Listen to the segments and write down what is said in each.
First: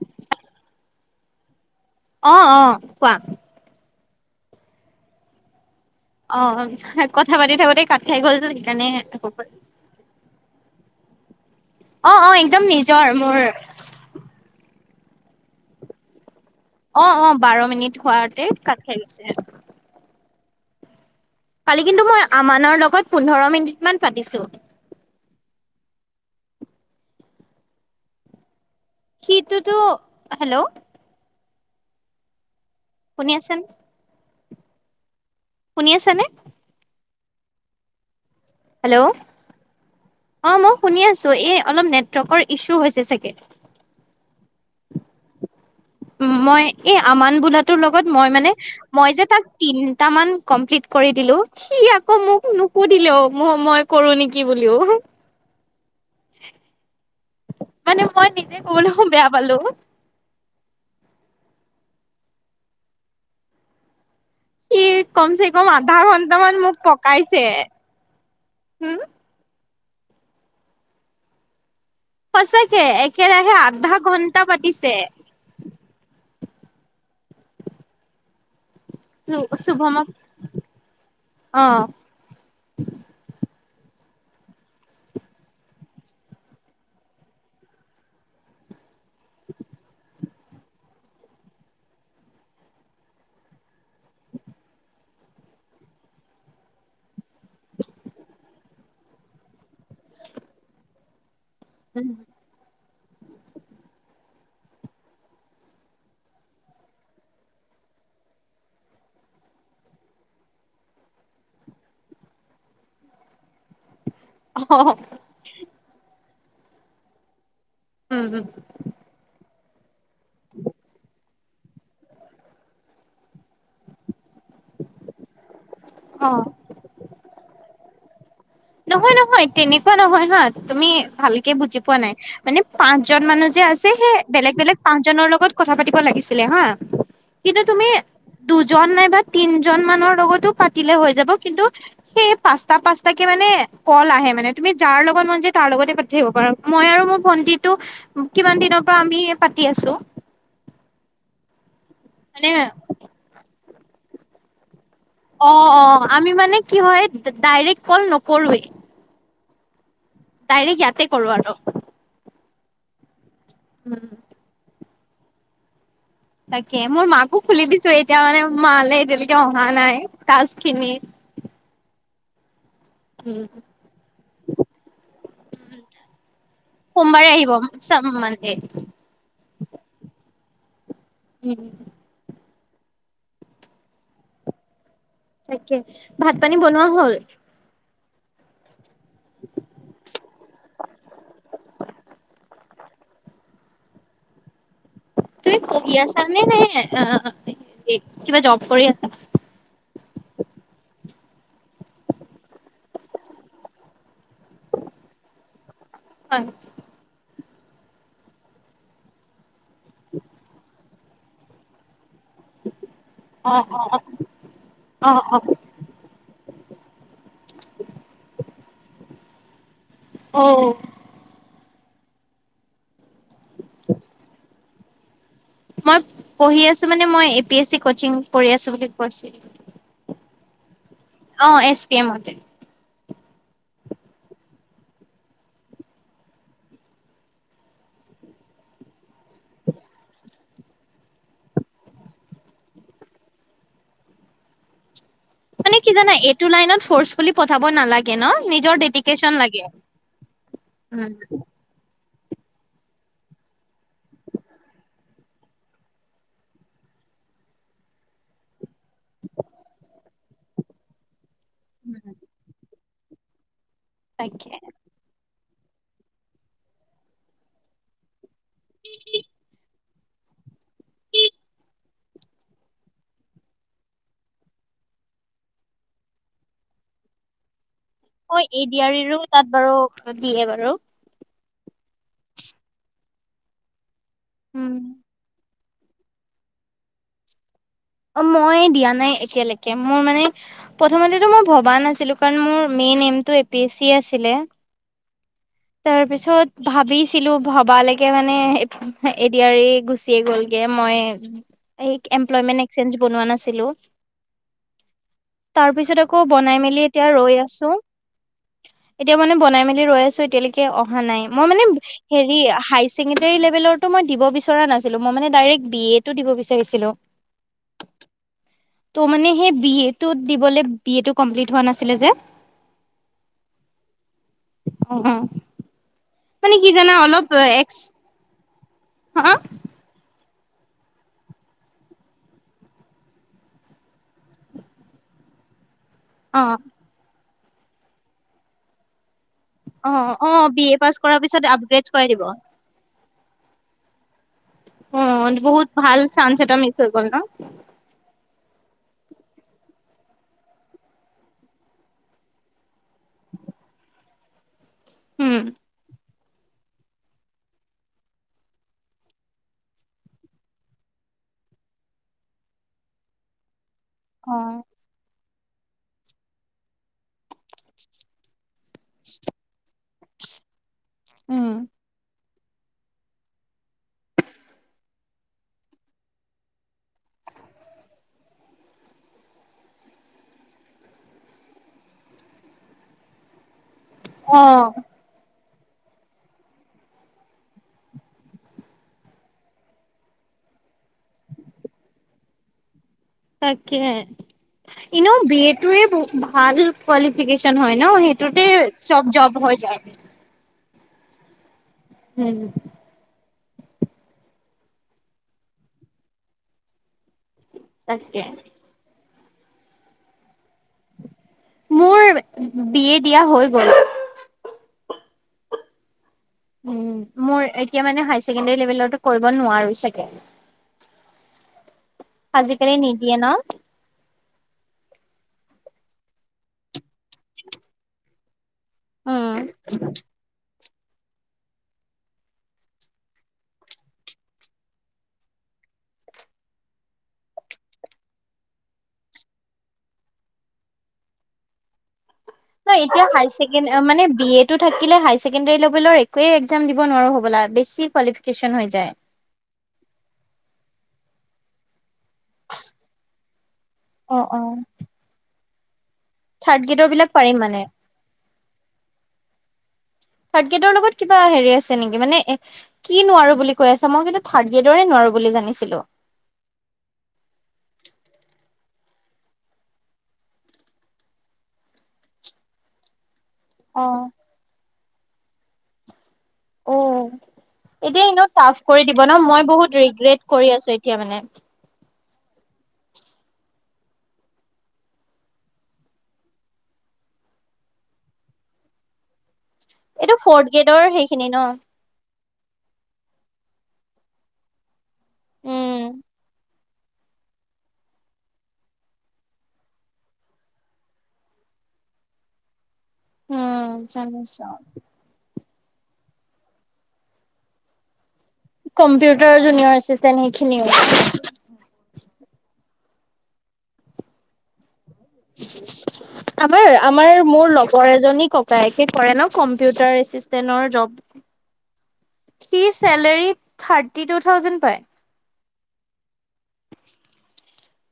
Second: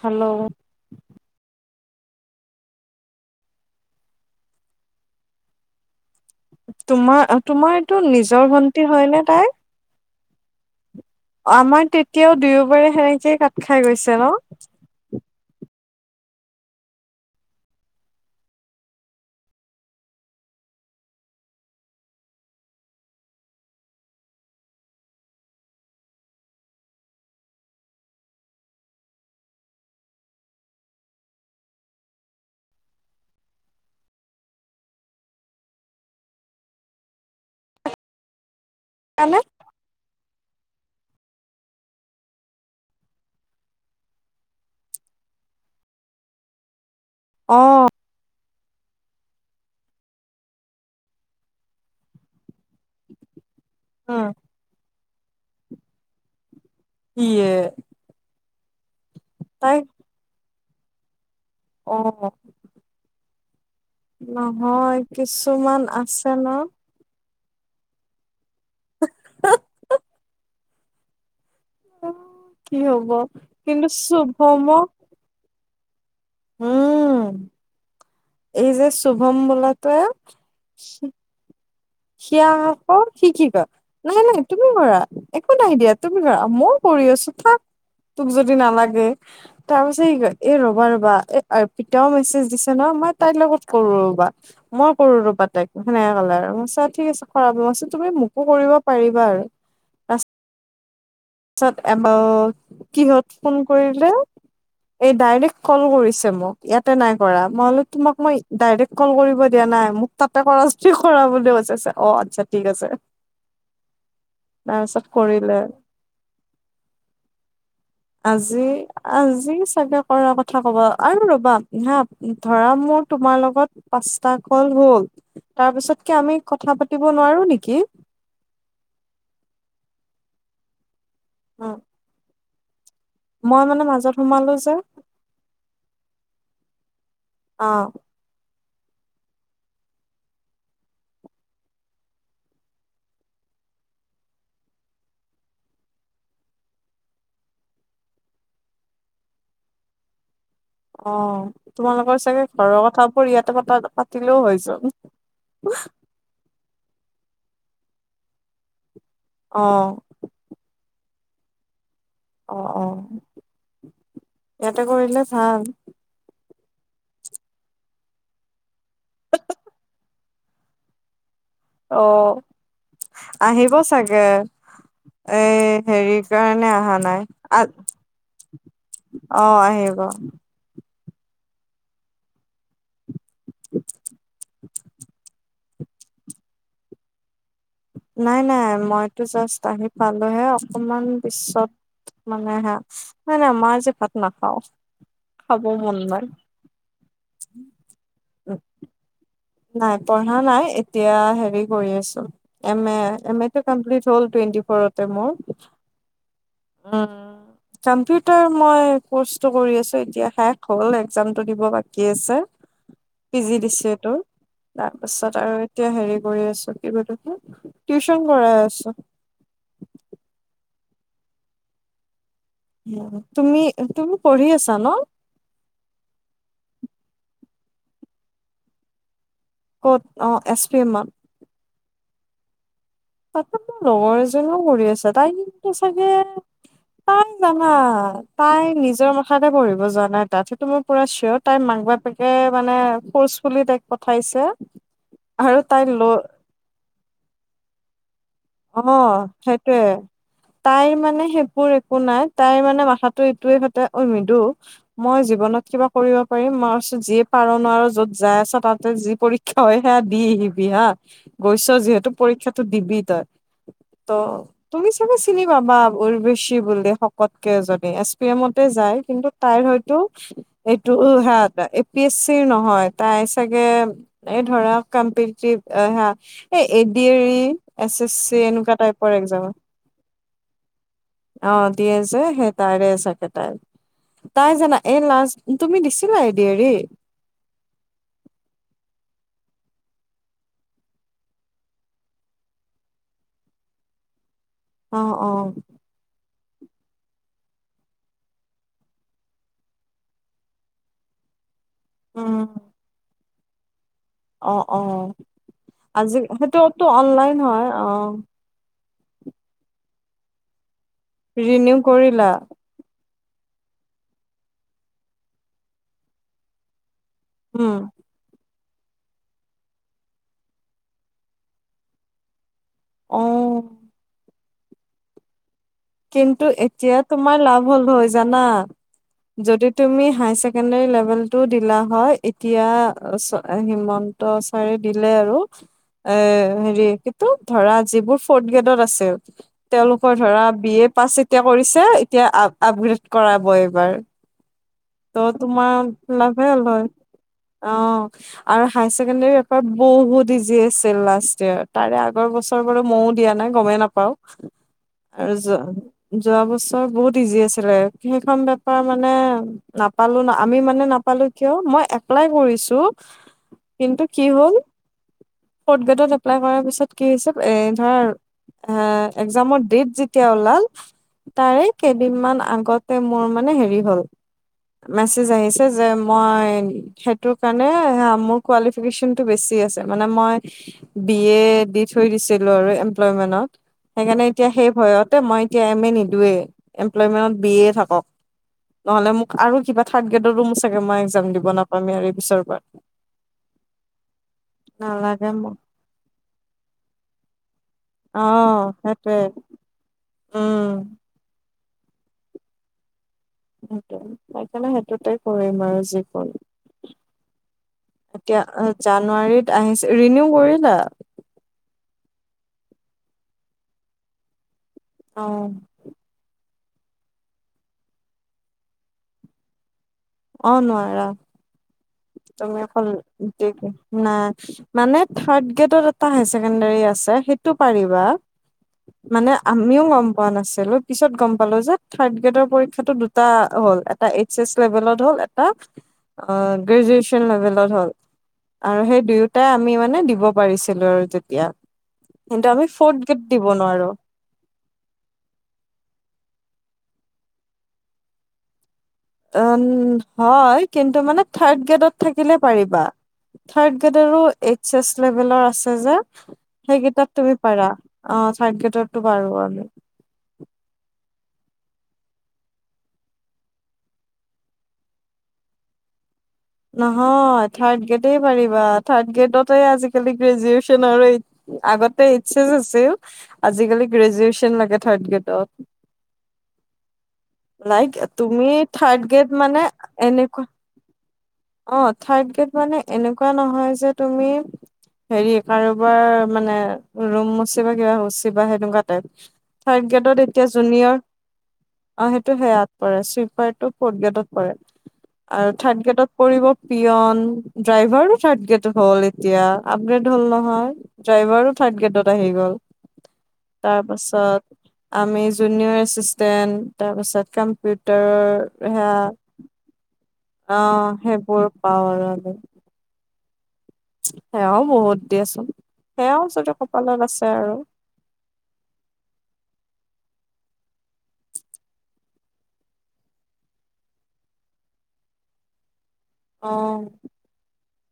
Hello. অ', অ কোৱা। অ তোমাৰ কথা পাতি তোমাৰ থাকোতে এইটো কাত খাই গলছ নিজৰ ভন্টি সেইকাৰণে হয়নে আকৌ তাই? আমাৰ অ অ তেতিয়াও একদম দুয়োবাৰে নিজৰ সেনেকেই মোৰ কাত খাই গৈছে ন অ' অ' বাৰ মিনিট হোৱাতে কাট খায় গৈছে। কালি কিন্তু মই আমানৰ লগত পোন্ধৰ মিনিট মান পাতিছো। সিটোতো হেল্ল'। শুনি আছোঁ নে? শুনি আছানে? হেল্ল'? কাৰণে অ' মই শুনি আছো, এই অলপ নেটৱৰ্কৰ ইছু হৈছে চাগে, উ' মই। এই আমান বোলাটোৰ অ', লগত মই মানে, মই যে তাক তিনটা মান কমপ্লিট কৰি দিলো, সি আকৌ মোক নুসুধিলেও। মুহ-মই কৰো উম, নেকি বুলিও। উ [unintelligible] কিয়ে [unintelligible] বেয়া পালো। অ' সি নহয় কম চে কম কিছুমান আধা আছে ন। ঘন্টামান মোক [unintelligible] [unintelligible] কি সঁচাকে হ'ব একেৰাহে কিন্তু আধা ঘন্টা শুভমক পাতিছে। উম এই যে শুভম বোলাতো এ শুভমক অ শিয় আক সি কি কয়, নাই নাই তুমি কৰা একো নাই দিয়া তুমি কৰা, মইও কৰি আছো কিয় তোক যদি নালাগে। তৰপিছত কি কৰে? এ ৰবা, ৰবা এ পিতাও মেছেজ দিছে ন' মই তাইৰ লগত কৰোঁ ৰবা। মই কৰোঁ ৰবা তাইক সেনেকে কলে। তাৰপিছত ঠিক আছে কৰাব, তুমি মোকো কৰিব পাৰিবা আৰু। পিছত এ কিহত ফোন কৰিলে? এই ডাইৰেক্ট কল কৰিছে মোক। ইয়াতে নাই কৰা। মই বোলো তোমাক মই ডাইৰেক্ট কল কৰিব দিয়া নাই, মোক তাতে কৰা যদি কৰা বুলি কৈছে। অ, আচ্ছা ঠিক আছে বুলি কৈছে। অ তাই চব কৰিলে উম উম আজি, আজি চাগে কৰা কথা কবা। আৰু ৰবা হা ধৰা মোৰ তোমাৰ লগত পাঁচটা কল হ'ল। তাৰপিছত কি অ আমি কথা পাতিব নোৱাৰো নেকি? কি? নহয়, নহয়। তেনেকুৱা নহয় হা, তুমি ভালকে বুজি পোৱা নাই। মানে। পাঁচ জন মানুহ যে মই মানে আছে সেই মাজত সোমালো বেলেগ যে বেলেগ পাঁচজনৰ লগত কথা পাতিব লাগিছিলে হা। কিন্তু অ তুমি দুধ। দুজন নাইবা তিনজন মানৰ লগতো পাতিলে হৈ যাব কিন্তু সেই পাঁচটা পাঁচ। কল আহে মানেতুমি যাৰ লগা মন তাৰে লগত পাতিব পাৰা মই মোৰ ভন্টিটো কিমান দিনৰ পৰা আমি পাতি আছোঁ। অ'। তোমালোকৰ চাগে ঘৰৰ কথা, পৰিয়ালৰ কথা পাতিলেও হৈ চোৱা! অ' অ' আমি মানে কি হয় ডাইৰেক্ট কল নকৰোৱে। অহ। ডাইৰেক্ট ইয়াতে কৰোঁ আৰু। অ', অ'। উম। এটা কৰিলে ভাল। তাকে মোৰ মাকো খুলি দিছো এতিয়া মানে মালে এতিয়ালৈকে অহা নাই তাজ খিনি। অহ। উম আহিব চাগে এ হেৰি কাৰণে অহা নাই সোমবাৰে আহিব আ চাম মানে অ' আহিব। উম', উম'। [unintelligible] তাকে ভাত পানী বনোৱা হ'ল নাই, নাই মই জাষ্ট আহি পালেহে। অকমান পিছত মানে না -না মই আজি ভাত নেখাও। তুমি পঢ়ি আছ নে- নে কিবা জব কৰি আছা। নাই পঢ়া নাই এতিয়া হেৰি কৰি আছো। এম এ এম এটো কমপ্লিট হ'ল। টুৱেটি ফৰতে মোৰ হয় উম ', কম্পিউটাৰ মই কৰ্চ। কৰি আছোঁ এতিয়া শেষ হ'লয়ে। এক্সামটো দিব বাকী কি আছে পি জি অ', দিছে তোৰ। অ', অ', তাৰপিছত আৰু এতিয়া হেৰি কৰি আছো। [unintelligible] টউশন কৰাই আছোঁ। অহ ', উম। তুমি, তুমি পঢ়ি আছ জান মই পঢ়ি আছোঁ মানে A P S C coaching কৰি আছোঁ বুলি। ক'ত অ' এছ পি এম ত। অহ ', এছ কে মতে তাত মোৰ লগৰ এজনীও পঢ়ি আছে। তাই কিন্তু চাগে তাই জানা তাই নিজৰ মথাৰে পঢ়িব যোৱা নাই তাত। সেইটো মোৰ পুৰা চিয়ৰ তাই মাক-বাপেকে মানে ফৰ্চফ কৰি তাইক পঠাইছে। আৰু মানে তাই কি ল জান এইটো লাইনত ফৰ্ছফুলী চাব নালাগে ন নিজৰ অহ, ডেডিকেচন লাগে। সেইটোৱে। তাইৰ উম, মানে সেইবোৰ একো নাই। তাইৰ মানে মাথাটো এইটোৱে খাতে। অই মিদু মই জীৱনত কিবা কৰিব পাৰিম। মই কৈছো যিয়ে পাৰ নোৱাৰ য'ত যাই আছ তাত যি পৰীক্ষা হয় সেয়া দি আহিবি হা। গৈছ যিহেতু পৰীক্ষাটো দিবি। তাত। ত তাকে তুমি চাগে। চিনি পাবা উৰবেশি বুলি, শকতকে এজনী। সেই মতে যায়। কিন্তু তাই হয়টো এইটো, এইটো হা তাই এ পি এছ চিৰ নহয়। তাই চাগে এই ধৰক কম্পিটটিভ হা। এ ডি এৰি, এচ এচ চি অহ ', এ এনেকুৱা টাইপৰ ডিয়াৰো এক্সাম তাত বাৰু দিয়ে বাৰু। অ, দিয়ে যে, সেই তাৰে আছে কেইটাই। তাই উম, জানা এই লাষ্ট। তুমি দিছিলা এ দি আৰ দি? অহ ', মই দিয়া নাই এতিয়ালৈকে মোৰ ম প্ৰথত মই ভবা নাছিলো কাৰ মোৰ মেই আছিল। অহ ', - অহ ', ভাবিছিলো ভবালৈকে মানে এদিআৰ গুচিয়ে গ'লগে মই। এই এম্প্লয়মেণ্ট। এক্সচেঞ্জ বনোৱা নাছিলো। অহ ', - অহ তাৰ পিছত ', আজি আকৌ বনাই মেলি সেইটোতো এতিয়া ৰৈ অনলাইন হয় আছো অহ ', এতিয়া মানে বনাই মেলি ৰৈ আছো এতিয়ালৈকে অহা অহা নাই মই মানে ৰিনিউ কৰিলা হেৰি। ছেকেণ্ডাৰী লেভেলৰটো মই দিব বিচ নাছিলো মই মানে বি এটো দিবি বিচাৰিছিলো। উম', তো মানে বি এড টো দিবলৈ বি এ টো কম্পিলিত হোৱা নাচিলে যে। অহ', উম ', আঁহ ', কিন্তু এতিয়া তোমাৰ লাভ হ'ল হয় জানা। হা যদি তুমি হাই। কেণ্ডী লেভেলটো দিলা হয় এতিয়া হিমন্ত ছাৰে দিলে আৰু এ অ হেৰি। ত ধৰা যিবোৰ ফৰ্থ গ্ৰেডত আছে। অ তেওঁলোকৰ অ ধৰা বি এ পাছ কৰাৰ এতিয়া পিছত কৰিছে, আপগ্ৰেড কৰাই এতিয়া দিব আ আপগ্ৰেড কৰাব এই বাৰু অ বহুত ভাল তোমাৰ চান্স লাভে এটা মিচ হয়, হৈ গ'ল ন অ। আৰু হায়াৰ ছেকেণ্ডৰী পেপাৰ বহুত ইজি আছিল লাষ্ট ইয়েৰ। তাৰে আগৰ বছৰ বাৰু মইও দিয়া নাই গমেই নাপাও। আৰু উম য যোৱা বছৰ বহুত ইজি আছিলে। সেইখন পেপাৰ মানে নাপালো আমি মানে নাপালো কিয় মই এপ্লাই কৰিছো কিন্তু কি অ হ'ল ফৰ্থ গ্ৰেডত এপ্লাই কৰাৰ পিছত কি হৈছে, এ ধৰা হা একযামৰ ডেট যে কেতিয়া ওলাল উম। তাৰে কেইদিনমান আগতে মোৰ মান হেৰি হ'ল মেচেজ আহিছে, যে মই সেইটো কাৰণে আহ মোৰ কোৱালীফ্ৰিকেচন বেছি আছে। মানে মই বি এ দি থৈ দিছিলোঁ আৰু এমপ্লয়মেন্ত সেইকাৰণে, এতিয়া অ', সেই ভয়ত মই এতিয়া এম এ নিদোয়ে, এমপ্লয়মেন্টত বি এ থাকক নহ'লে মোক আৰু কিবা থ্ৰাৰ্ড গ্ৰেডৰ মোৰ চাগে মই এক্সাম দিব নাপামে আৰু পিছৰপৰা। তাকে ইনেও নালাগে বি এ মোক টোৱে ভাল কোৱালিফিকেশ্যন হয়। ন অ সেইটোতে চ'ব সেইটোৱে জব্দ হৈ যায়। উম উম। সেইটোৱে, সেইকাৰণে সেইটোতে কৰিম আৰু যিকন তাকে এতিয়া অ' জান জানুৱাৰীত আহিছে ৰিনিউ কৰি না মোৰ বি এ দিয়া হৈ গ'ল। অহ' উম, মোৰ এতিয়া মানে হাই ছেকেণ্ডাৰী লেভেলোটো কৰিব নোৱাৰোঁ চাগে অহ' নোৱাৰা। তুমি আজিকালি অকন নিদিয়ে ন দিগ না মানে থ্ৰাৰ্ড গ্ৰেডত এটা হায় ছেকেণ্ডাৰী আছে, সেইটো পাৰিবা। মানে উম আমিও গম পোৱা নাছিলোঁ। পিছত গম পালো যে থাৰ্ড গ্ৰেডৰ পৰীক্ষাটো দুটা হ'ল এটা এইচ এচ লেভেলত হ'ল এটা গ্ৰেজুৱেচন লেভেলত হ'ল আৰু সেই দুয়োটাই আমি মানে দিব পাৰিছিলো আৰু তেতিয়া। কিন্তু আমি ন ফৰ্থ এতিয়া গ্ৰেড দিব নোৱাৰো মানে বি এ টো থাকিলে হাই ছেকেণ্ডী লেভেলৰ একোৱে একযাম দিব নোৱাৰো হ'বলা, বেছি কোৱালিফিকেশন হৈ যায়। উ হয় কিন্তু মানে থাৰ্ড গ্ৰেডত থাকিলে পাৰিবা থাৰ্ড অ গেডৰো অ এছ এইচ লেভেলৰ আছে [unintelligible] থাৰ্ড গ্ৰেডৰ সেইকেইটাত বিলাক তুমি পাৰিম মানে পাৰা, অ' থাৰ্ড গেডৰো টো পাৰো কাৰণে। থাৰ্ড গ্ৰেডৰ লগত কিবা হেৰি আছে নেকি মানে কি নোৱাৰো বুলি কৈ আছে মই কিন্তু থাৰ্ড ইয়েডৰে নোৱাৰো বুলি জানিছিলো নহয় থাৰ্ড গ্ৰেড পাৰিবা থাৰ্ড গ্ৰেডতে আজিকালি গ্ৰেজুৱচনৰ এই আগতে এইচ আছিল আজিকালি অ', গ্ৰেজুৱেচন লাগে থাডগেট অঁ এতিয়া ইনো টাফ কৰি থাৰ্ড দিব ন গ্ৰেড মই মানে বহুত ৰিগ্ৰেট কৰি আছো এতিয়া মানে। অঁ থাৰ্ড গেড মানে এনেকুৱা নহয় যে তুমি হেৰি কাৰোবাৰ মানে ৰুম মচি বা কিবাচ বা সেনেকুৱা টাইপ থাৰ্ড এইটো গ্ৰেডত এতিয়া ফৰ্থ গেডৰ জুনিয়ৰ সেইখিনি ন অ [inaudible] সেইটো সেয়াত পৰে চুইপাৰ টো ফৰ্টগেটত পৰে আৰু উম, থাডগেডত কৰিব পিয়ন ড্ৰাইভাৰ থাৰ্ড গ্ৰেড হল এতিয়া আপগ্ৰেড হল নহয় ড্ৰাইভাৰো থাৰড গ্ৰেডত আহি গ'ল উম, তাৰ পাছত জানিছো। আমি জুনিয়ৰ এচিষ্টেণ্ট তাৰপাছত কম্পিউটাৰৰ কম্পিউটাৰু অঁ সেইবোৰ পাওঁ আৰু আৰু হেয়াও বহুত দিয়াচোন সেয়াও যদি আমাৰ কপালত আমাৰ আছে মোৰ আৰু লগৰ এজনী ককায়েকে কৰে ন কম্পিউটাৰ সি চেলেৰি ঠাটি দু ঠাউজেন পায় অঁ'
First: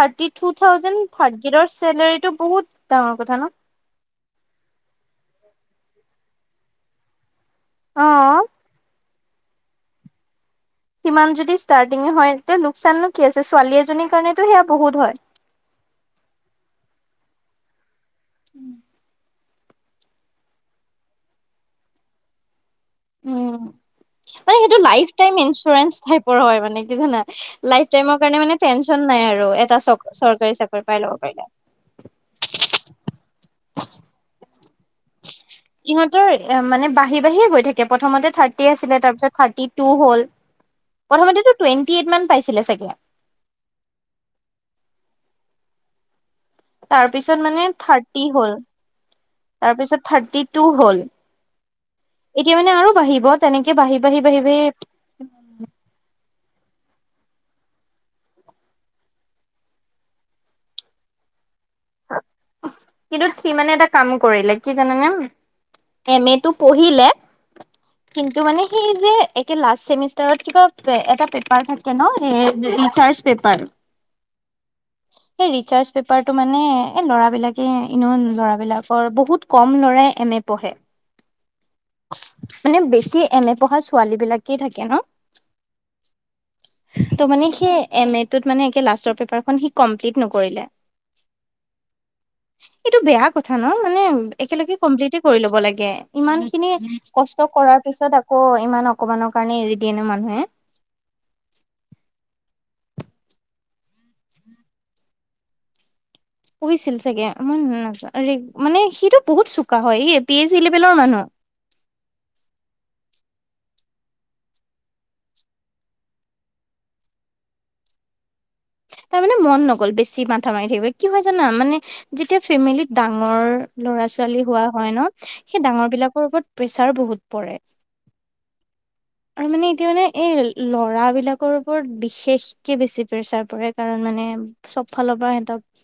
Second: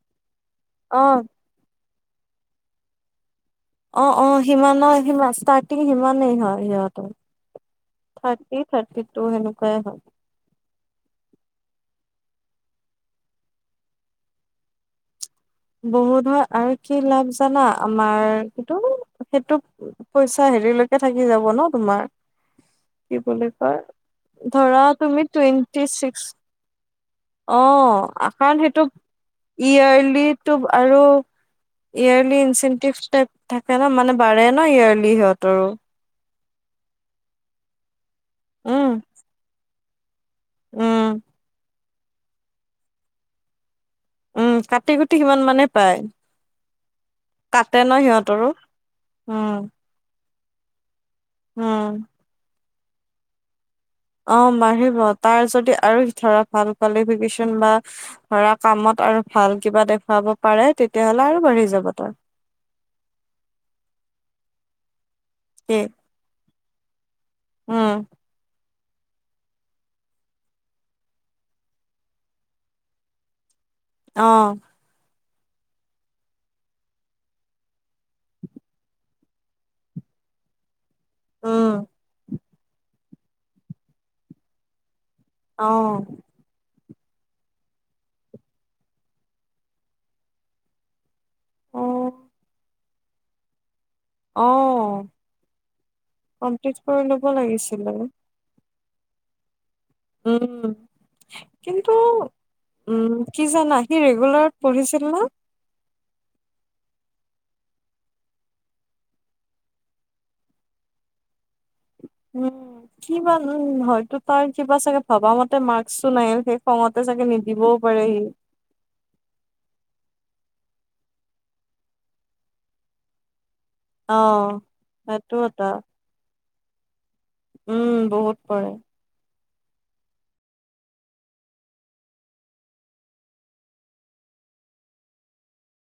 থাৰ্টি টু থাউজেণ্ড থাৰ্দ গ্ৰেদৰ চেলাৰীটো বহুত ডাঙৰ কথা ন। অঁ অঁ সিমানৰ সি মাষ্টাৰ্টিং সিমানেই হয় সিহঁতৰ অ', থাৰটি থাৰটি, সেইতো সেনেকুৱাই হ'ব সিমান যদি ষ্টাৰ্টটিং এ হৈ তেতিয়া লোকচাননো কি আছে ছোৱালী এজনীৰ কাৰণেইতো সেয়াই বহুত হয়। বহু হয় আৰু কি লাভ জানা আমাৰ কিটো সেইটো পইচা হেৰিলৈকে থাকি যাব ন তোমাৰ কি বুলি উম, কয় মানে সেই ধৰা তো লাইফ তুমি টাইমৰ লৈকে টুৱেন্টি ইঞ্চুৰেঞ্চ ছিক্স টাইপৰ হয় মানে কি জানা, অ মানে কাৰণ সেইটো টেনচন হয় আৰু [unintelligible] চাকৰি পাই আৰু, ল'ব পাৰিলে। ইয়াৰলি ইনচেটিভ থাকে ন মানে় ন ইয়াৰলি সিহঁতৰো। এ মান বাঢ়ি বাঢ়িয়ে গৈ থাকে প্ৰথমতে থাৰ্টি উম আছিল তাৰপিছত থাৰ্টি। টু হ'ল উম প্ৰথমতে তো টুইণ্টি এটামান পাইছিলে চাগে উম, কাটি কুটি সিমান মানে পায়। তাৰপিছত মানে কাটে ন থাৰ্টি সিহঁতৰো হ'ল, উম তাৰপিছত থাৰ্টি টো হ'ল। উম। এতিয়া মানে আৰু বাঢ়িব তেনেক অ, মাৰিব তাৰ যদি আৰু ধৰাক ভাল কোৱালফিকেশ্বন বা ধৰা কামত আৰু ভাল কিবা দেখুৱাব পাৰে তেতিয়ালে আৰু বাঢ়ি যাব তাৰ কিন্তু সি মানে এটা কাম কৰিলে, কি জানানে? কি এম এ টো পঢ়িলে উম কিন্তু মানে সি যে, একে লাষ্ট ছেমিষ্টাৰাত কিবা, এটা পেপাৰ থাকে ন, এ ৰিচাৰ্জ পেপাৰ। অ। এই ৰিচাৰ্চ পেপাৰ টো মানে এই ল'ৰাবিলাক এনেও ল'ৰাবিলাকে বহুত কম ল'ৰাই এম এ পঢ়ে উম মানে বেছি এম এ পঢ়া ছোৱালী বিলাকেই থাকে ন অ ত মানে সেই এম এটোত মানে লাষ্টৰ পেপাৰখন সি কমপ্লিট নকৰিলে অ এইটো বেয়া কথা অ মানে অ একেলগে কমপ্লিটে কৰি লব লাগে, ইমান খিনি কমপ্লিট কৰি ল'ব কষ্ট কৰাৰ লাগিছিলে পিছত আকৌ ইমান অকমাণৰ কাৰণে এ উম কিন্তু উম, কি জানা, সি ৰেগুলাৰত পঢ়িছিল নহয়। পঢ়িছিল চাগে মই ন মানে সিটো বহুত চোকা হয় এই পি এইচি লেভেলৰ মানুহ। উম, কি বা হয়তো তাৰ কিবা চাগে ভবা মতে মাস্কও নাহিল, সেই খঙতে চাগে নিদিবও পাৰে সি। তাৰ মানে মন নগ'ল বেছি মাথা মাৰি থাকিব কি হয় জানা মানে যেতিয়া ফেমিলিত ডাঙৰ ল'ৰা অ ছোৱালী হোৱা হয় ন সেইটো এটা সেই ডাঙৰ বিলাকৰ ওপৰত প্ৰেচাৰ বহুত পৰে উম বহুত পৰে আৰু মানে এতিয়া মানে এই ল'ৰাবিলাক ওপৰত বিশেষকে বেছি প্ৰেছাৰ পৰে কাৰণ মানে চব ফালৰ পৰা সিহঁতক